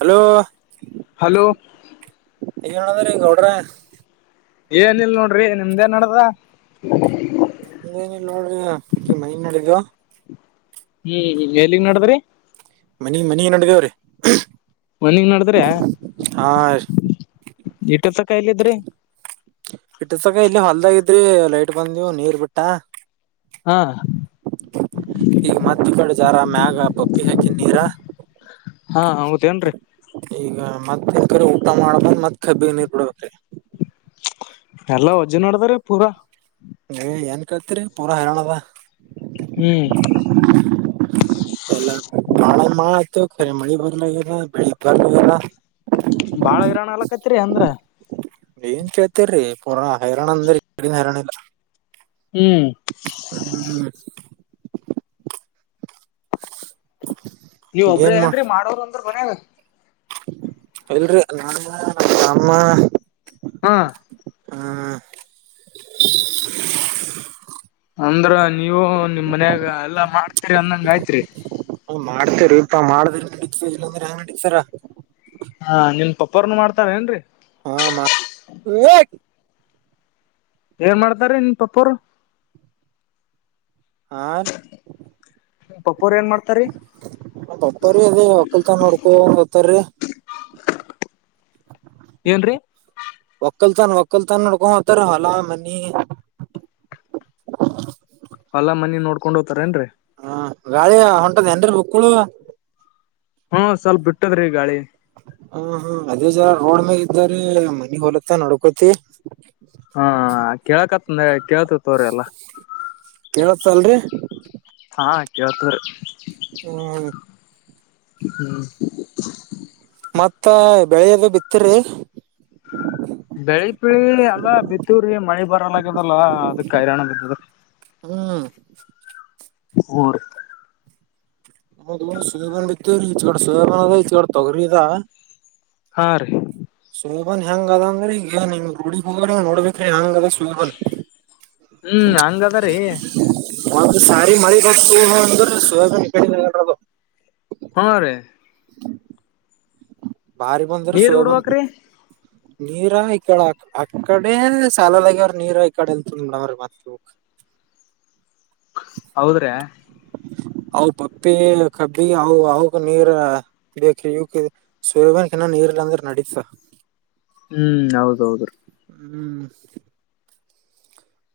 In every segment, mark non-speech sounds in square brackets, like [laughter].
Hello hello ಹೇಳೋದ್ರೀ ಗೌಡ್ರ ಏನ ಇಲ್ ನೋಡ್ರಿ ನಿಮ್ದೇನ್ ನಡ್ದ ಏನಿಲ್ಲ ನೋಡ್ರಿ ಮೈನ್ಡಿದ ಹ್ಮ್ ಎಲ್ಲಿಗ್ ನಡದ್ರಿ ಮನಿ ಮನ ನಡಗವ್ರೀ ಮನಿಗ್ ನಡದ್ರೆ ಇಟತ್ತ ಕಾಯಲ ಇದ್ರಿ ಬಿಟ್ಟಸಕ ಇಲ್ಲಿ ಹೊಲ್ದಾಗಿದ್ರಿ ಲೈಟ್ ಬಂದವು ನೀರ್ ಬಿಟ್ಟ ಹಾ ಈಗ ಮದ ಕಡೆ ಜಾರ ಮ್ಯಾಗ ಪಪ್ಪಿ ಹಾಕಿದ ನೀರ ಹಾ ಹೌದೇಏನ್ರರಿ ಈಗ ಮತ್ತ ಯಕ್ರ ಊಟ ಮಾಡಬಂದ್ ಮತ್ ಕಬ್ಬಿ ನೀರ್ ಬಿಡಬೇಕೆ ಎಲ್ಲ ವಜ್ಜೆ ನೋಡ್ದ್ರ ಪೂರಾ ಏ ಏನ್ ಕಳ್ತರಿ ಪೂರಾ ಹರೋಣದ ಹ್ಮ್ [inaudible] ಎಲ್ಲ ಮಾಳೆ ಮಾಳ ಆಯತು ಕಖರಿ ಮಳಿ ಬರ್ಲಲ್ಲ ಬೆಳಿಗ್ ಬರ್ಲಲ್ಲ ಬಾಳ ಗಿರರಣ ಆಲಕೈತ್ರಿ ಅಂದ್ರ ಏನ್ ಕೇಳ್ತರೀ ಪೂರ ಹೈರಾಣ ಅಂದ್ರನ್ ಹೈರಾಣ ಇಲ್ಲ ಹ್ಮ್ ಹ್ಮ್ ನೀವ ಒಬ್ಬ್ರ ಏನ್ ಮಾ ನ್ರಿ ಮಾಡೋದ ಅಂದ್ರ ಕೊನೆಗಾ ಇಲ್ರಿ ನಾ ನಮ್ಮ ಹ್ಮ್ ಹಾ ಅಂದ್ರ ನೀವು ನಿಮ್ ಮನ್ಯಾಗ ಎಲ್ಲಾ ಮಾಡ್ತೀರಿ ಅಂದಂಗ ಆಯ್ತ್ರಿ ಮಾಡ್ತರ ಇಪ್ಪ ಮಾಡ ನಡ ಇಲ್ಲಾಂದ್ರಂಗ ನಡತಾರ ಹಾ ನಿಮ್ ಪಪ್ಪರ್ನು ಮಾಡ್ತಾರ ಏನ್ರರಿ ಹಾ ಮ ಅಯ್ಯೋ ಏನ್ ಮಾಡ್ತಾರ ನಿನ್ ಪಪ್ಪರು ಆ ನಿಮ್ ಪಪ್ಪೋರ್ ಏನ್ ಮಾಡ್ತಾರಿ ನ ಪಪ ರೀ ಅದೇ ಒಕ್ಕಲ್ತ ನೋಡ್ಕೊಂದ ಹತ್ತಾರೀ ಏನ್ರರಿ ಒಕ್ಕಲ್ ತನ್ ಒಕ್ಕಲ್ತಾನ ನೋಡ್ಕೊಂಡ ಹೋಗತಾರ ಹೊಲಾ ಮನಿ ಅಲ್ಲ ಮನಿ ನೋಡ್ಕೊಂಡು ಹೋಗ್ತಾರೇನ್ರಿ ಹ ಗಾಳಿ ಹೊಂಟದ ಏನ್ರಿ ಬುಕ್ಕುಳ ಹ್ಮ ಸ್ವಲ್ಪ ಬಿಟ್ಟದ್ರೀ ಗಾಳಿ ಹ ಹಾ ಅದೇ ಜರ ರೋಡ್ ಮೇ ಇದ್ದಾರೆ ಮನಿ ಹೊಲತ್ತ ನಡ್ಕೋತಿ ಹಾ ಕೇಳಕತ್ ಕೇಳತ ತೋರ ಅಲ್ಲಾ ಇವತ್ತು ಸಂಡೆ ಹಾ ಕೇಳುತ್ತಾರೆ ಹ್ಮ ಹ್ಮ ಮತ್ತ ಬೆಳೆಯದು ಬಿತ್ತರಿ ಬೆಳಿ ಪಳಿ ಅಲ್ಲ ಬಿತ್ತೂ್ರಿಗೆ ಮಳಿ ಬರಲ್ಲ ಆಗ್ಯದಲ್ಲ ಅದಕ್ ಕ ಹೈರಾಣ ಬಿದ್ದದ ಹ್ಮ [inaudible] [inaudible] ಹಾ ರೀ ಸೋಮನ್ ಹೆಂಗ ಅದಂದ್ರೆ ಈಗ ರೂಡಿಗ್ ಹೋಗ್ರಂಗ ನೋಡ್ಬೇಕ್ರಿ ಹೆಂಗ ಅದ ಸುಲ್ಬನ್ ಹ್ಮ್ ಹಂಗದ ರೀ ಹದು ಸಾರಿ ಮಳಿ ಬ ಅಂದ್ರ ಸೋಬದು ಹು ರಿ ಬಹಾರಿ ಬಂಧರ ನೀರ್ ಶುವ [inaudible] ಬಿಡ್ಬೇಕ್ರಿ ನೀರಾ ಈಕಡ ಅಕ್ಕಡೆ ಸಾಲಾಲಾಗ್ಯ ಅವ್ರ ನೀರ ಈಕಡೆ ಇಲ್ತಡ ಅವ್ರೀ ಮತ್ತ ಹೌದ್ರೆ ಹ ಪಪ್ಪಿ ಕಬಿ ಹ ನೀರ ಬ ಸೂರ್ಯಬನ್ ಏನನ್ ನೀರ್ಲ್ಲಾಂದ್ರೆ ನಡೀತಾ ಹ್ಮ್ ಹೌದ ಹೌದುರೀ ಹ್ಮ್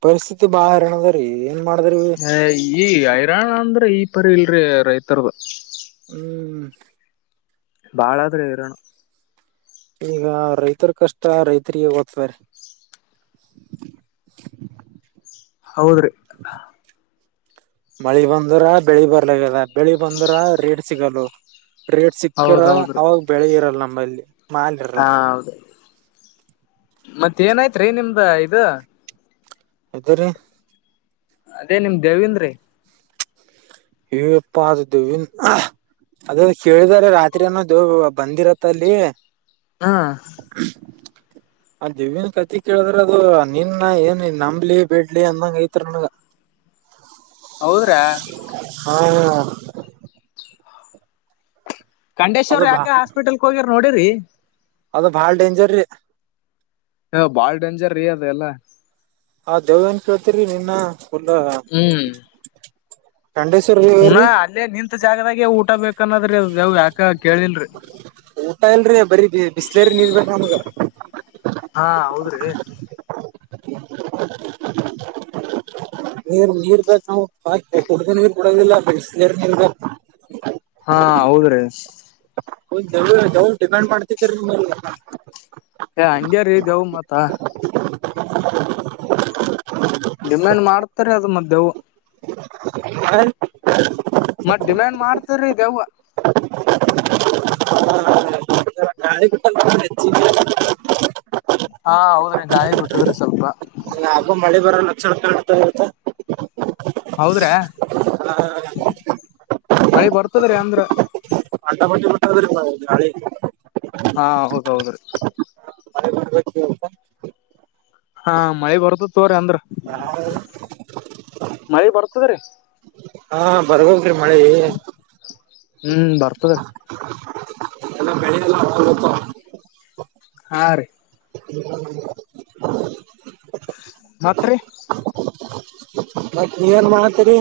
ಪರಿಸ್ಥಿತಿ ಬಹಾರಣದ ಏನ್ ಮಾಡ ಅ ಈ ಹೈರಾಣ ಅಂದ್ರೆ ಈ ಪರಿ ಇಲ್ರಿ ರೈತರ್ದ ಹ್ಮ್ ಬಾಳಾದ್ರೆ ಇರೋಣ ಈಗ ರೈತರ್ ಕಷ್ಟ ರೈತರಿಗೆ ಓದ್ತ್ರ ಹೌದ್ರಿ ಮಳಿ ಬಂದ್ರ ಬೆಳಿ ಬರ್ಲಕ್ಕದ ಬೆಳಿ ಬಂದ್ರ ರೇಟ್ ಸಿಗಲ್ಲ ರೇಟ್ ಸಿಕ್ಕರ ಹೌದೌದ್ರಿ ಅವಾಗ ಬೆಳಿ ಇರಲ್ಲ ನಮ್ಮಲ್ಲಿ ಮಾಲ್ ಇರಲ್ಲ ಹಾ ಹೌದ ಮತ್ತ ಏನಾಯ್ತ್ ರೀ ನಿಮ್ದ ಇದು ಇದರೆ ಅದೇ ನಿಮ್ ದೇವಂದ್ರಿ ಹೇ ಏನಪ್ಪಾ ಅದು ದೇವ್ವಿಂದ್ ಅದ ಕೇಳಿದಾರೆ ರಾತ್ರಿ ಅಏನೋದು ಬಂದಿರತ್ತ ಅಲ್ಲಿ ಹಾ [inaudible] ಆ ದಿವೀನ್ ಕತಿ ಕೇಳಿದ್ರೆ ಅದು ನಿನ್ನ ಏನ್ ನಂಬ್ಲಿ ಬಿಡ್ಲಿ ಅಂದಂಗ ಐತ್ ನನಗ ಹೌದ್ರಾ ಹಾ ಕಂಡೇಶ್ವ ಅದು ಬಾ ಯಕ ಆಸ್ಪಿಟಲ್ ಹೋಗಿರ್ ನೋಡರಿ ಅದು ಬಾಳ ಡೇಂಜರ್ ರೀ ಹ ಬಾಳ್ ಡೇಂಜರ್ ರಿ ಅದ ಎಲ್ಲ ಆ ದೇವನ್ ಕೇಳ್ತರಿ ನಿನ್ನ ಹ್ಮ್ ಖಂಡೇಶ್ವರ್ ಪುನಾ ವೇರೀ ಅಲ್ಲೇ ನಿಂತತ್ ಜಾಗದಾಗೆ ಊಟ ಬೇಕನ್ನೋದ್ರಿ ಯಾವ್ ಯಾಕ ಕೇಳಿಲ್ರರಿ ಊಟ ಇಲ್ರಿ ಬರೀ ಬಿಸ್ಲೇರಿ ನೀರ್ ಬ ನಮ್ಗ ಹಾ ಹೌದ್ರಿ ಹಾ [inaudible] ನೀರ್ ನೀರ್ ಬಕ್ ನಾವು ಕುಡ್ದ ನೀರ್ ಬಿಡೋದಿಲ್ಲ ಬೆಸ್ಲೇರಿ ನೀರ್ ಬೇಕ್. ಹಾ ಹೌದ್ರೀ. ಒ ದವ ದವಳ ಡಿಮ್ಯಾಂಡ್ ಮಾಡ್ತದರಿ ನಮಗೆಲ್ಲಾ. ಏ ಹಂಗ್ಯರಿ ದೇವ್ ಮಾತ ಡಿಮ್ಯಾಂಡ್ ಮಾಡ್ತರಿ ಅದ ಮತ ಧ್ಯವು ಮಾಡಿದೆನ್ ಮತ್ ಡಿಮ್ಯಾಂಡ್ ಮಾಡ್ತರೀ ದೇವ್. ನಾಳಿ ಬಿಟ್ಟ ಮಾಡಿದ್ರೇನ್ ಹೆಚ್ಚ ಹಾ ಹೌದ್ರಿ ಗಾಯಿ ಬಿಟ್ಟದ್ರಿ ಸ್ವಲ್ಪ. ಯಾಕೊ ಮಳಿ ಬರೋ ಲಕ್ಷಣ ಕಾಣ್ತದ ಇವತ್ತ. ಹೌದ್ರಾ ಮಳಿ ಬರ್ತದ್ರೀ ಅಂದ್ರ ಅಟಪಟ್ಟಿ ಬಿಟ್ಟ ನಾಳಿಗೆ ಹಾ ಹೌದ ದೌದ್ರೀ. ಮನೆಗೆ ಬರ್ಬೇಕು ನೀವು ಹಾ ಮಳಿ ಬರ್ತತ ತೋರೀ ಅಂದ್ರ ಮಳೆ ಬರ್ತದ್ರೀ. ಹಾ ಬರ್ಬೇಕ್ ರಿ ಮಳಿ ಹು ಬರ್ತದ ರಿ ದಡ ದಡ ದಡ ಏನಲಾ ಹಾಲು ಉಕ್ಕಸೋವಾ ಹಾ ರೀ ತಿರ್ಗಯ್ಯಾಡಿ ತಿರ್ಗಯ್ಯಾಡಿ ಮತ್ತ ರಿ ಮತ್ತ ನೀವ ಏನ್ ಮಾಡಾತ್ತೀರಿ.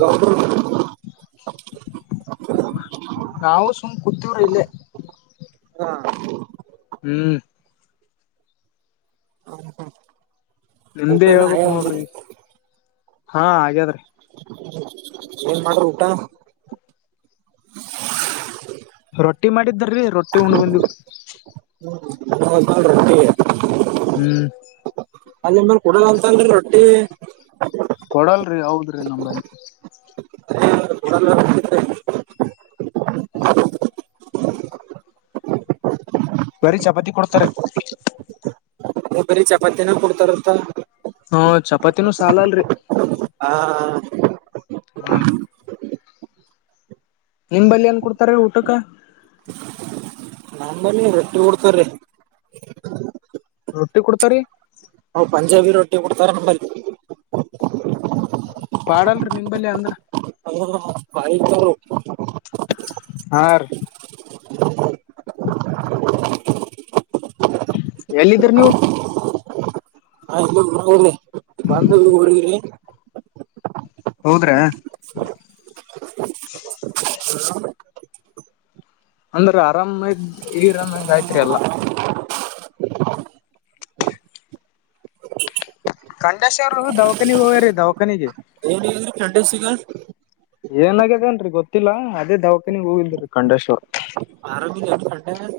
ಗಬ್ಬುರು ನಾವು ಸುಮ್ಮ ಕುಂತೀವಿ ರಿ ಇಲ್ಲೇ ಹಾ ಹು ಹೌದು. ನಿಮ್ದೆ ಹೇಳ್ಬೇಕ ನೋಡ್ರಿ ಹಾ ಹಾಗ್ಯಾದ್ರಿ. ಏನ್ ಮಾಡ್ರಿ ಊಟ. ರೊಟ್ಟಿ ಮಾಡಿದ್ದರೀ ರೊಟ್ಟಿ ಉಂಡ್ ಬಂದಿವರಿ ಹು ಉಣ್ಣೊದು ಮಾಡ ರೊಟ್ಟಿ. ಹು. ಅದು ನನ್ ಕೊಡಲ್ಲ ಅಂತನ್ರಿ ರೊಟ್ಟಿ. ಕೊಡಲರಿ ಹೌದ್ರಿ ನಂಬಲ್ಲಿ. [inaudible] ಬರೀ ಚಪಾತಿ ಕೊಡ್ತಾರೆ. ಬರಿ ಚಪಾತಿನ ಕೊಡ್ತಾರಂತ. ಹು ಚಪಾತಿನೂ ಸಾಲಂಡ್ರಿ. ಆ ಆ. ಹಾ ರಿ ನಿಮಂಬಲ್ಲಿ ಏನ್ ಕೊಡ್ತಾರಿ ಊಟಕ್ಕ. ನಮ್ಮಲ್ಲಿ ರೊಟ್ಟಿ ಕೊಡ್ತಾರಿ. ರೊಟ್ಟಿ ಕೊಡ್ತಾರೀ. ಪಂಜಾಬಿ ರೊಟ್ಟಿ ಕೊಡ್ತಾರಂಟಲ್ಲ ಪಾಡಲ್ರಿ ನಿಂಬಲ್ಲಿ ಅಂದ್ರ ಹ ಬಾಯತು [inaudible] ಹಾ ರೀ ಎಲ್ಲಿದ್ರ ನೀವು [unintelligible] ಹೌದ್ರಾ ಹ್ [inaudible] ಅಂದ್ರೆ ಆರಾಮ ಇದ್ ಇರಾಮಂಗ ಆಯ್ತ್ರಿ ಎಲ್ಲಾ ಕಂಡೇಶ್ವರು ದವಖಾನಿಗೆ ಹೋಗೀ ದವಖಾನಿಗೆ ಏನ್ ಹೇಗಿದ್ರಿ ಕೆಂಡ ದಿವಸಗ ಏನಗ್ಯದೇನ್ರರಿ ಗೊತ್ತಿಲ್ಲ ಅದೇ ದವಾಖಾನಿಗ್ ಹೋಗಿದ್ರೀ ಕಂಡಷ್ಟು ಆರಾಮ ಎಕೊಂಡೆ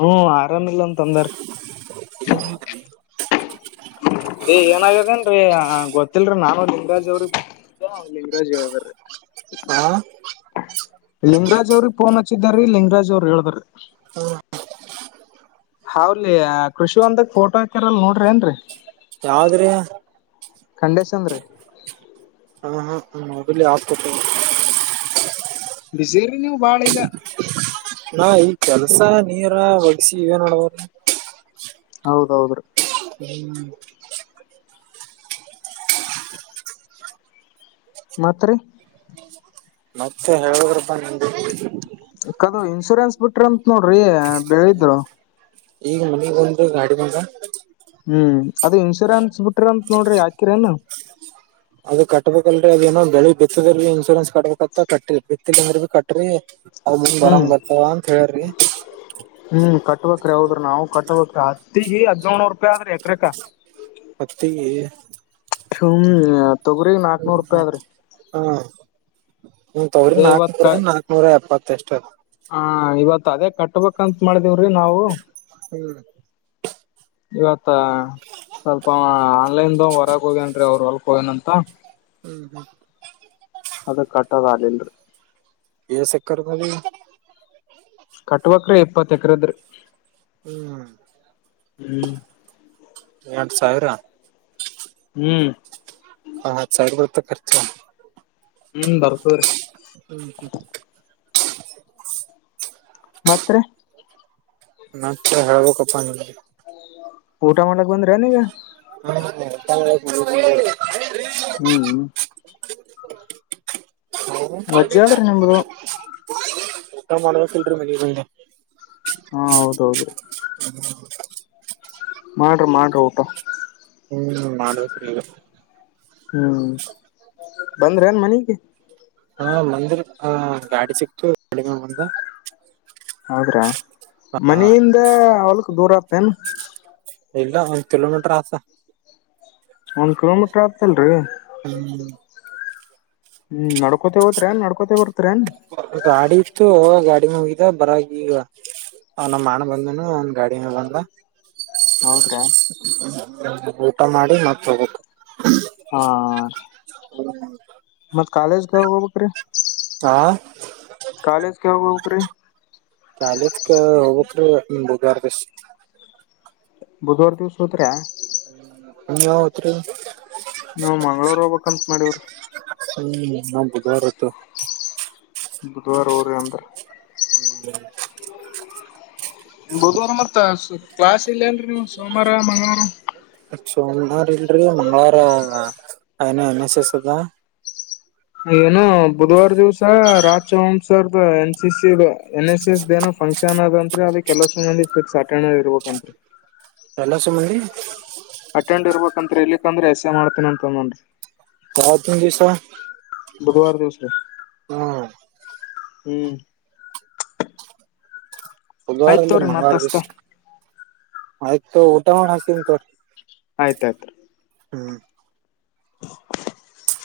ಹ್ಮ್ ಆರಾಮಿಲ್ಲ ಅಂತಂದಾರ್ರೀ [inaudible] ಅ ಏನಗ್ಯದೇನ್ರರಿ ಗೊತ್ತಿಲ್ರರಿ ನಾನು ದಿಂಗಾಜ್ ಅವ್ರಿಗೆ ಹ ಅಲ್ಲಿರಾಜಿ ಹೇಳದಾರೆ [unintelligible] ಹಾ ಲಿಂಗರಾಜ್ ಅವ್ರಿಗೆ ಫೋನ್ ಹಚ್ಚಿದಾರಿ ಲಿಂಗ್ರಾಜ್ ಅವ್ರರು ಹೇಳ್ದ್ರೀ ಹಾ ಹಾವ್ಲಿ ಕೃಷಿ ಒಂದದಾಗ ಫೋಟೋ ಹಾಕ್ಯರಲ್ ನೋಡ್ರಿ ಏನ್ರರಿ ಯಾವದ್ರಿ ಖಂಡೇಶನ್ ರೀ ಹಾ ಹಾ ಹ್ಮ ಅದ ಆಕೊ ಬಿಸೇರಿ ನೀವು ಬಾಳ ಈಗ ನಾ ಈ ಕೆಲ್ಸ ನೀರ ಒಗ್ಸಿ ಇವೇನ್ ಮಾಡಡ್ಬ್ರಿ ಹೌದೌದುರ ಹ್ಮ್ ಮತ್ ರಿ ಮತ್ತೆ ಹೇಳುದ್ರಪ್ಪಾ ನಿಮ್ದಗೆ ಕದು ಇನ್ಶೂರೆನ್ಸ್ ಬಿಟ್ರ ಅಂತ ನೋಡ್ರಿ ಬೆಳಿದ್ರು ಈಗ ಮನಗ್ ಬಂದ್ರರು ಗಾಡಿ ಬಂದ ಹ್ಮ್ ಅದ ಇನ್ಶೂರೆನ್ಸ್ ಬಿಟ್ರ ಅಂತ ನೋಡ್ರಿ ಯಾಕಿರೇನು ಅದ ಕಟ್ಬೇಕಲ್ರರಿ ಅದೇಏನೋ ಬೆಳಿ ಬಿತ್ತದಲ್ ಇನ್ಶೂರೆನ್ಸ್ ಕಟ್ಬೇಕತ್ತ ಕಟ್ಟ ಬಿತ್ತಿಲ್ಲ ಅಂದ್ರ ಭ ಕಟ್ರಿ ಅದ ಮುಂಗ್ ಬರಂಗ್ ಹ್ಮ್ ಬರ್ತಾವ ಅಂತ ಹೇಳ್ರಿ ಹ್ಮ್ ಕಟ್ಬೇಕ್ರ ಹಾವದ್ರಿ ನಾವವು ಕಟ್ಬೇಕ್ರ ಅತಿ ಹಿ ಹದಿನೇಳ ನನೂ ರೂಪಾಯಿ ಆದ್ರಿ ಎಕ್ರಕಾ ಹತ್ತಿಗೆ ಹುಮ್ಮ ತೊಗ್ರಗ್ ನಾಲ್ಕನೂರು ರೂಪಾಯಿ ಆದ್ರೀ ಹಾ ಒ ತವ್ರಿ ಅದೇ ನಾಕನೂರ ನಾಕ್ನೂರ ಎಪ್ಪತ್ತ ಎಷ್ಟು ಹಾ ಇವತ್ ಅದೇ ಕಟ್ಬೇಕಂತ ಮಾಡಿದೀವ್ರಿ ನಾವು ಹ್ಮ್ ಇವತ್ತ ಸ್ವಲ್ಪ ಆನ್ಲೈನ್ದ ಹೊರಗ ಹೋಗೇನ್ರೀ ಅವ್ರು ಹೊಲ್ಕೋನ ಅಂತ ಹ್ಮ್ ಹ್ಮ್ ಅದ ಕಟ್ಟದ್ ಆಗ್ಲ್ರರಿ ಎ ಸಕ್ಕರ್ದದು ಕಟ್ ಬೇಕ್ರಿ ಎಪ್ಪತ್ತ ಎಕ್ರದ್ರೀ ಹ್ಮ್ ಹೂ ಎಂಟ ಸಾವಿರ ಹೂ ಮತ್ತೆ ಸೈಡ್ ಗಳ್ ಖರ್ಚು ಹೂ ಬರ್ತವ್ರೀ ಹೂ ಮತ್ತೆರಿ ಮತ್ತ ಹೇಳ್ಬೇಕಪ್ಪ ನಿ ಊಟ ಮಾಡಕ್ ಬಂದ್ರಿ ನೀಗ ಹೂ ಊಟ ಮಾಡಕ್ ಬಂದ್ವಿ ಹ್ಮ್ ಹಲೋ ವಜ್ಜ ಆದ್ರ ನಿಮ್ದು ಊಟ ಮಾಡಬೇಕಇಲ್ರಿ ಮನೆಗೆ ಬಂದ ಹಾ ಹೌದೌದು ರಿ [inaudible] ಮಾಡ್ರಿ ಮಾಡ್ರಿ ಊಟ ಹೂ ಮಾಡಬೇಕ ಈಗ ಹೂ ಬಂದ್ರಿ ಅ ಏನ್ ಮನಗೆ ಹಾ ಮಂದಿರ ಹ ಗಾಡಿ ಸಿಕ್ತು ಗಾಡಿ ತಗೊಂಡು ಬಂದ ಹೌದ್ರ ಹಾ ಮನೆಯಿಂದ ಹೊಲಕ್ ದೂರ ಆತೇನ್ ಇಲ್ಲ ಒಂದ್ ಕಿಲೋಮೀಟರ್ ಆಗ್ತಾ ಒಂದ್ ಕಿಲೋಮೀಟ್ರ್ ಆಗ್ತಲ್ರರಿ ಹೆಂಗ್ ಐತಿ ಹೂ ನಡ್ಕೋತೇ ಹೋತ್ರೇನ್ ನಡ್ಕೋತೆ ಬರ್ತರ ೇನ್ ಗಾಡಿ ಇಷ್ಟು ಗಾಡಿ ಮುಗಿದ ಬರಗ ಈಗ ಅವ ನಮ್ಮ್ ಅಣ್ಣ ಬಂದೇನು ಒಂದ ಗಾಡಿನ ಬಂದ ಹೌದ್ರಾ ಊಟ ಮಾಡಿ ಮ ತಗೋು ಹಾ ಹೂ ಮತ್ ಕಾಲೇಜ್ಕ ಹೋಗ್ಬೇಕ್ರಿ ಹಾ ಕಾಲೇಜ್ಕ ಯಾವಾಗ ಹೋಗ್ಬೇಕ್ರಿ ಕಾಲೇಜ್ ಹೋಗ್ಬೇಕ್ರಿ ಇನ್ನೂ ಒಂದು ಎರೆಡ ದಿವಸ ಬುಧವಾರ ದಿವ್ಸ ಹೋತಿರಾ ನೀವು ಯಾವಾಗ ಹೋಗ್ತೀರಿ ನಾವ್ ಮಂಗ್ಳೂರ್ ಹೋಗ್ಬೇಕ್ಂತ ಮಾಡವ್ರಿ ಹೂ ನಾ ಬುಧವಾರ ಹೋಗ್ತೀವಿ ಬುಧವಾರ ಹೋಗ್ರಿ ಅಂದ್ರು ಹ್ನ ಬುಧವಾರ ಮತ್ತ ಕ್ಲಾಸ್ ಇಲ್ಲೇನ್ರಿ ನೀವು ಸೋಮವಾರ ಮಂಗಳವಾರ ಸೋಮವಾರ ಇಲ್ರಿ ಮಂಗಳವಾರ ಐನ ಎನ್ ಎಸ್ ಎಸ್ ಆದ ಏನು ಬುಧವಾರ ದಿವ್ಸ ರಾಜ ಹನ್ಸರ್ದ N C C N S S no function ಅದ ಅಂರಿ ಅದಕ್ಕೆ ಕೆಲವ ಸಂಂದಿ ಟಿಕ್ ಅಟೆಂಡ್ ಆ ಇರ್ಬೇಕಂತ್ರಿ ಎಲ್ಲಸು ಮಂದಿ ಅಟೆಂಡ್ ಇರ್ಬೇಕಂತ್ರ ಇಲಿಕ್ಂದ್ರೆ ಎಸ ಮಾಡ್ತೇನ ಅಂತಂದೋನ್ಿ ಹ ತ ಒಂದ ದಿವಸ ಬುಧವಾರ ದಿವಸ್ ಹ್ಮ್ ಹ್ಮ್ ಬುಧವಾರ ಆಯ್ತ್ ಇಲ್ಲ ತವ್ರಿ ಮತ್ ಮಂಗವಾರ ದಿವಸ ಹಸ್ತ ಆಯ್ತು ತಗೋ ಊಟ ಮಾಡಿ ಹಸ್ತೆನ್ ತೋ ಆಯ್ತ್ ಆಯ್ತಾ ರೀ ಹ್ಮ್ [inaudible]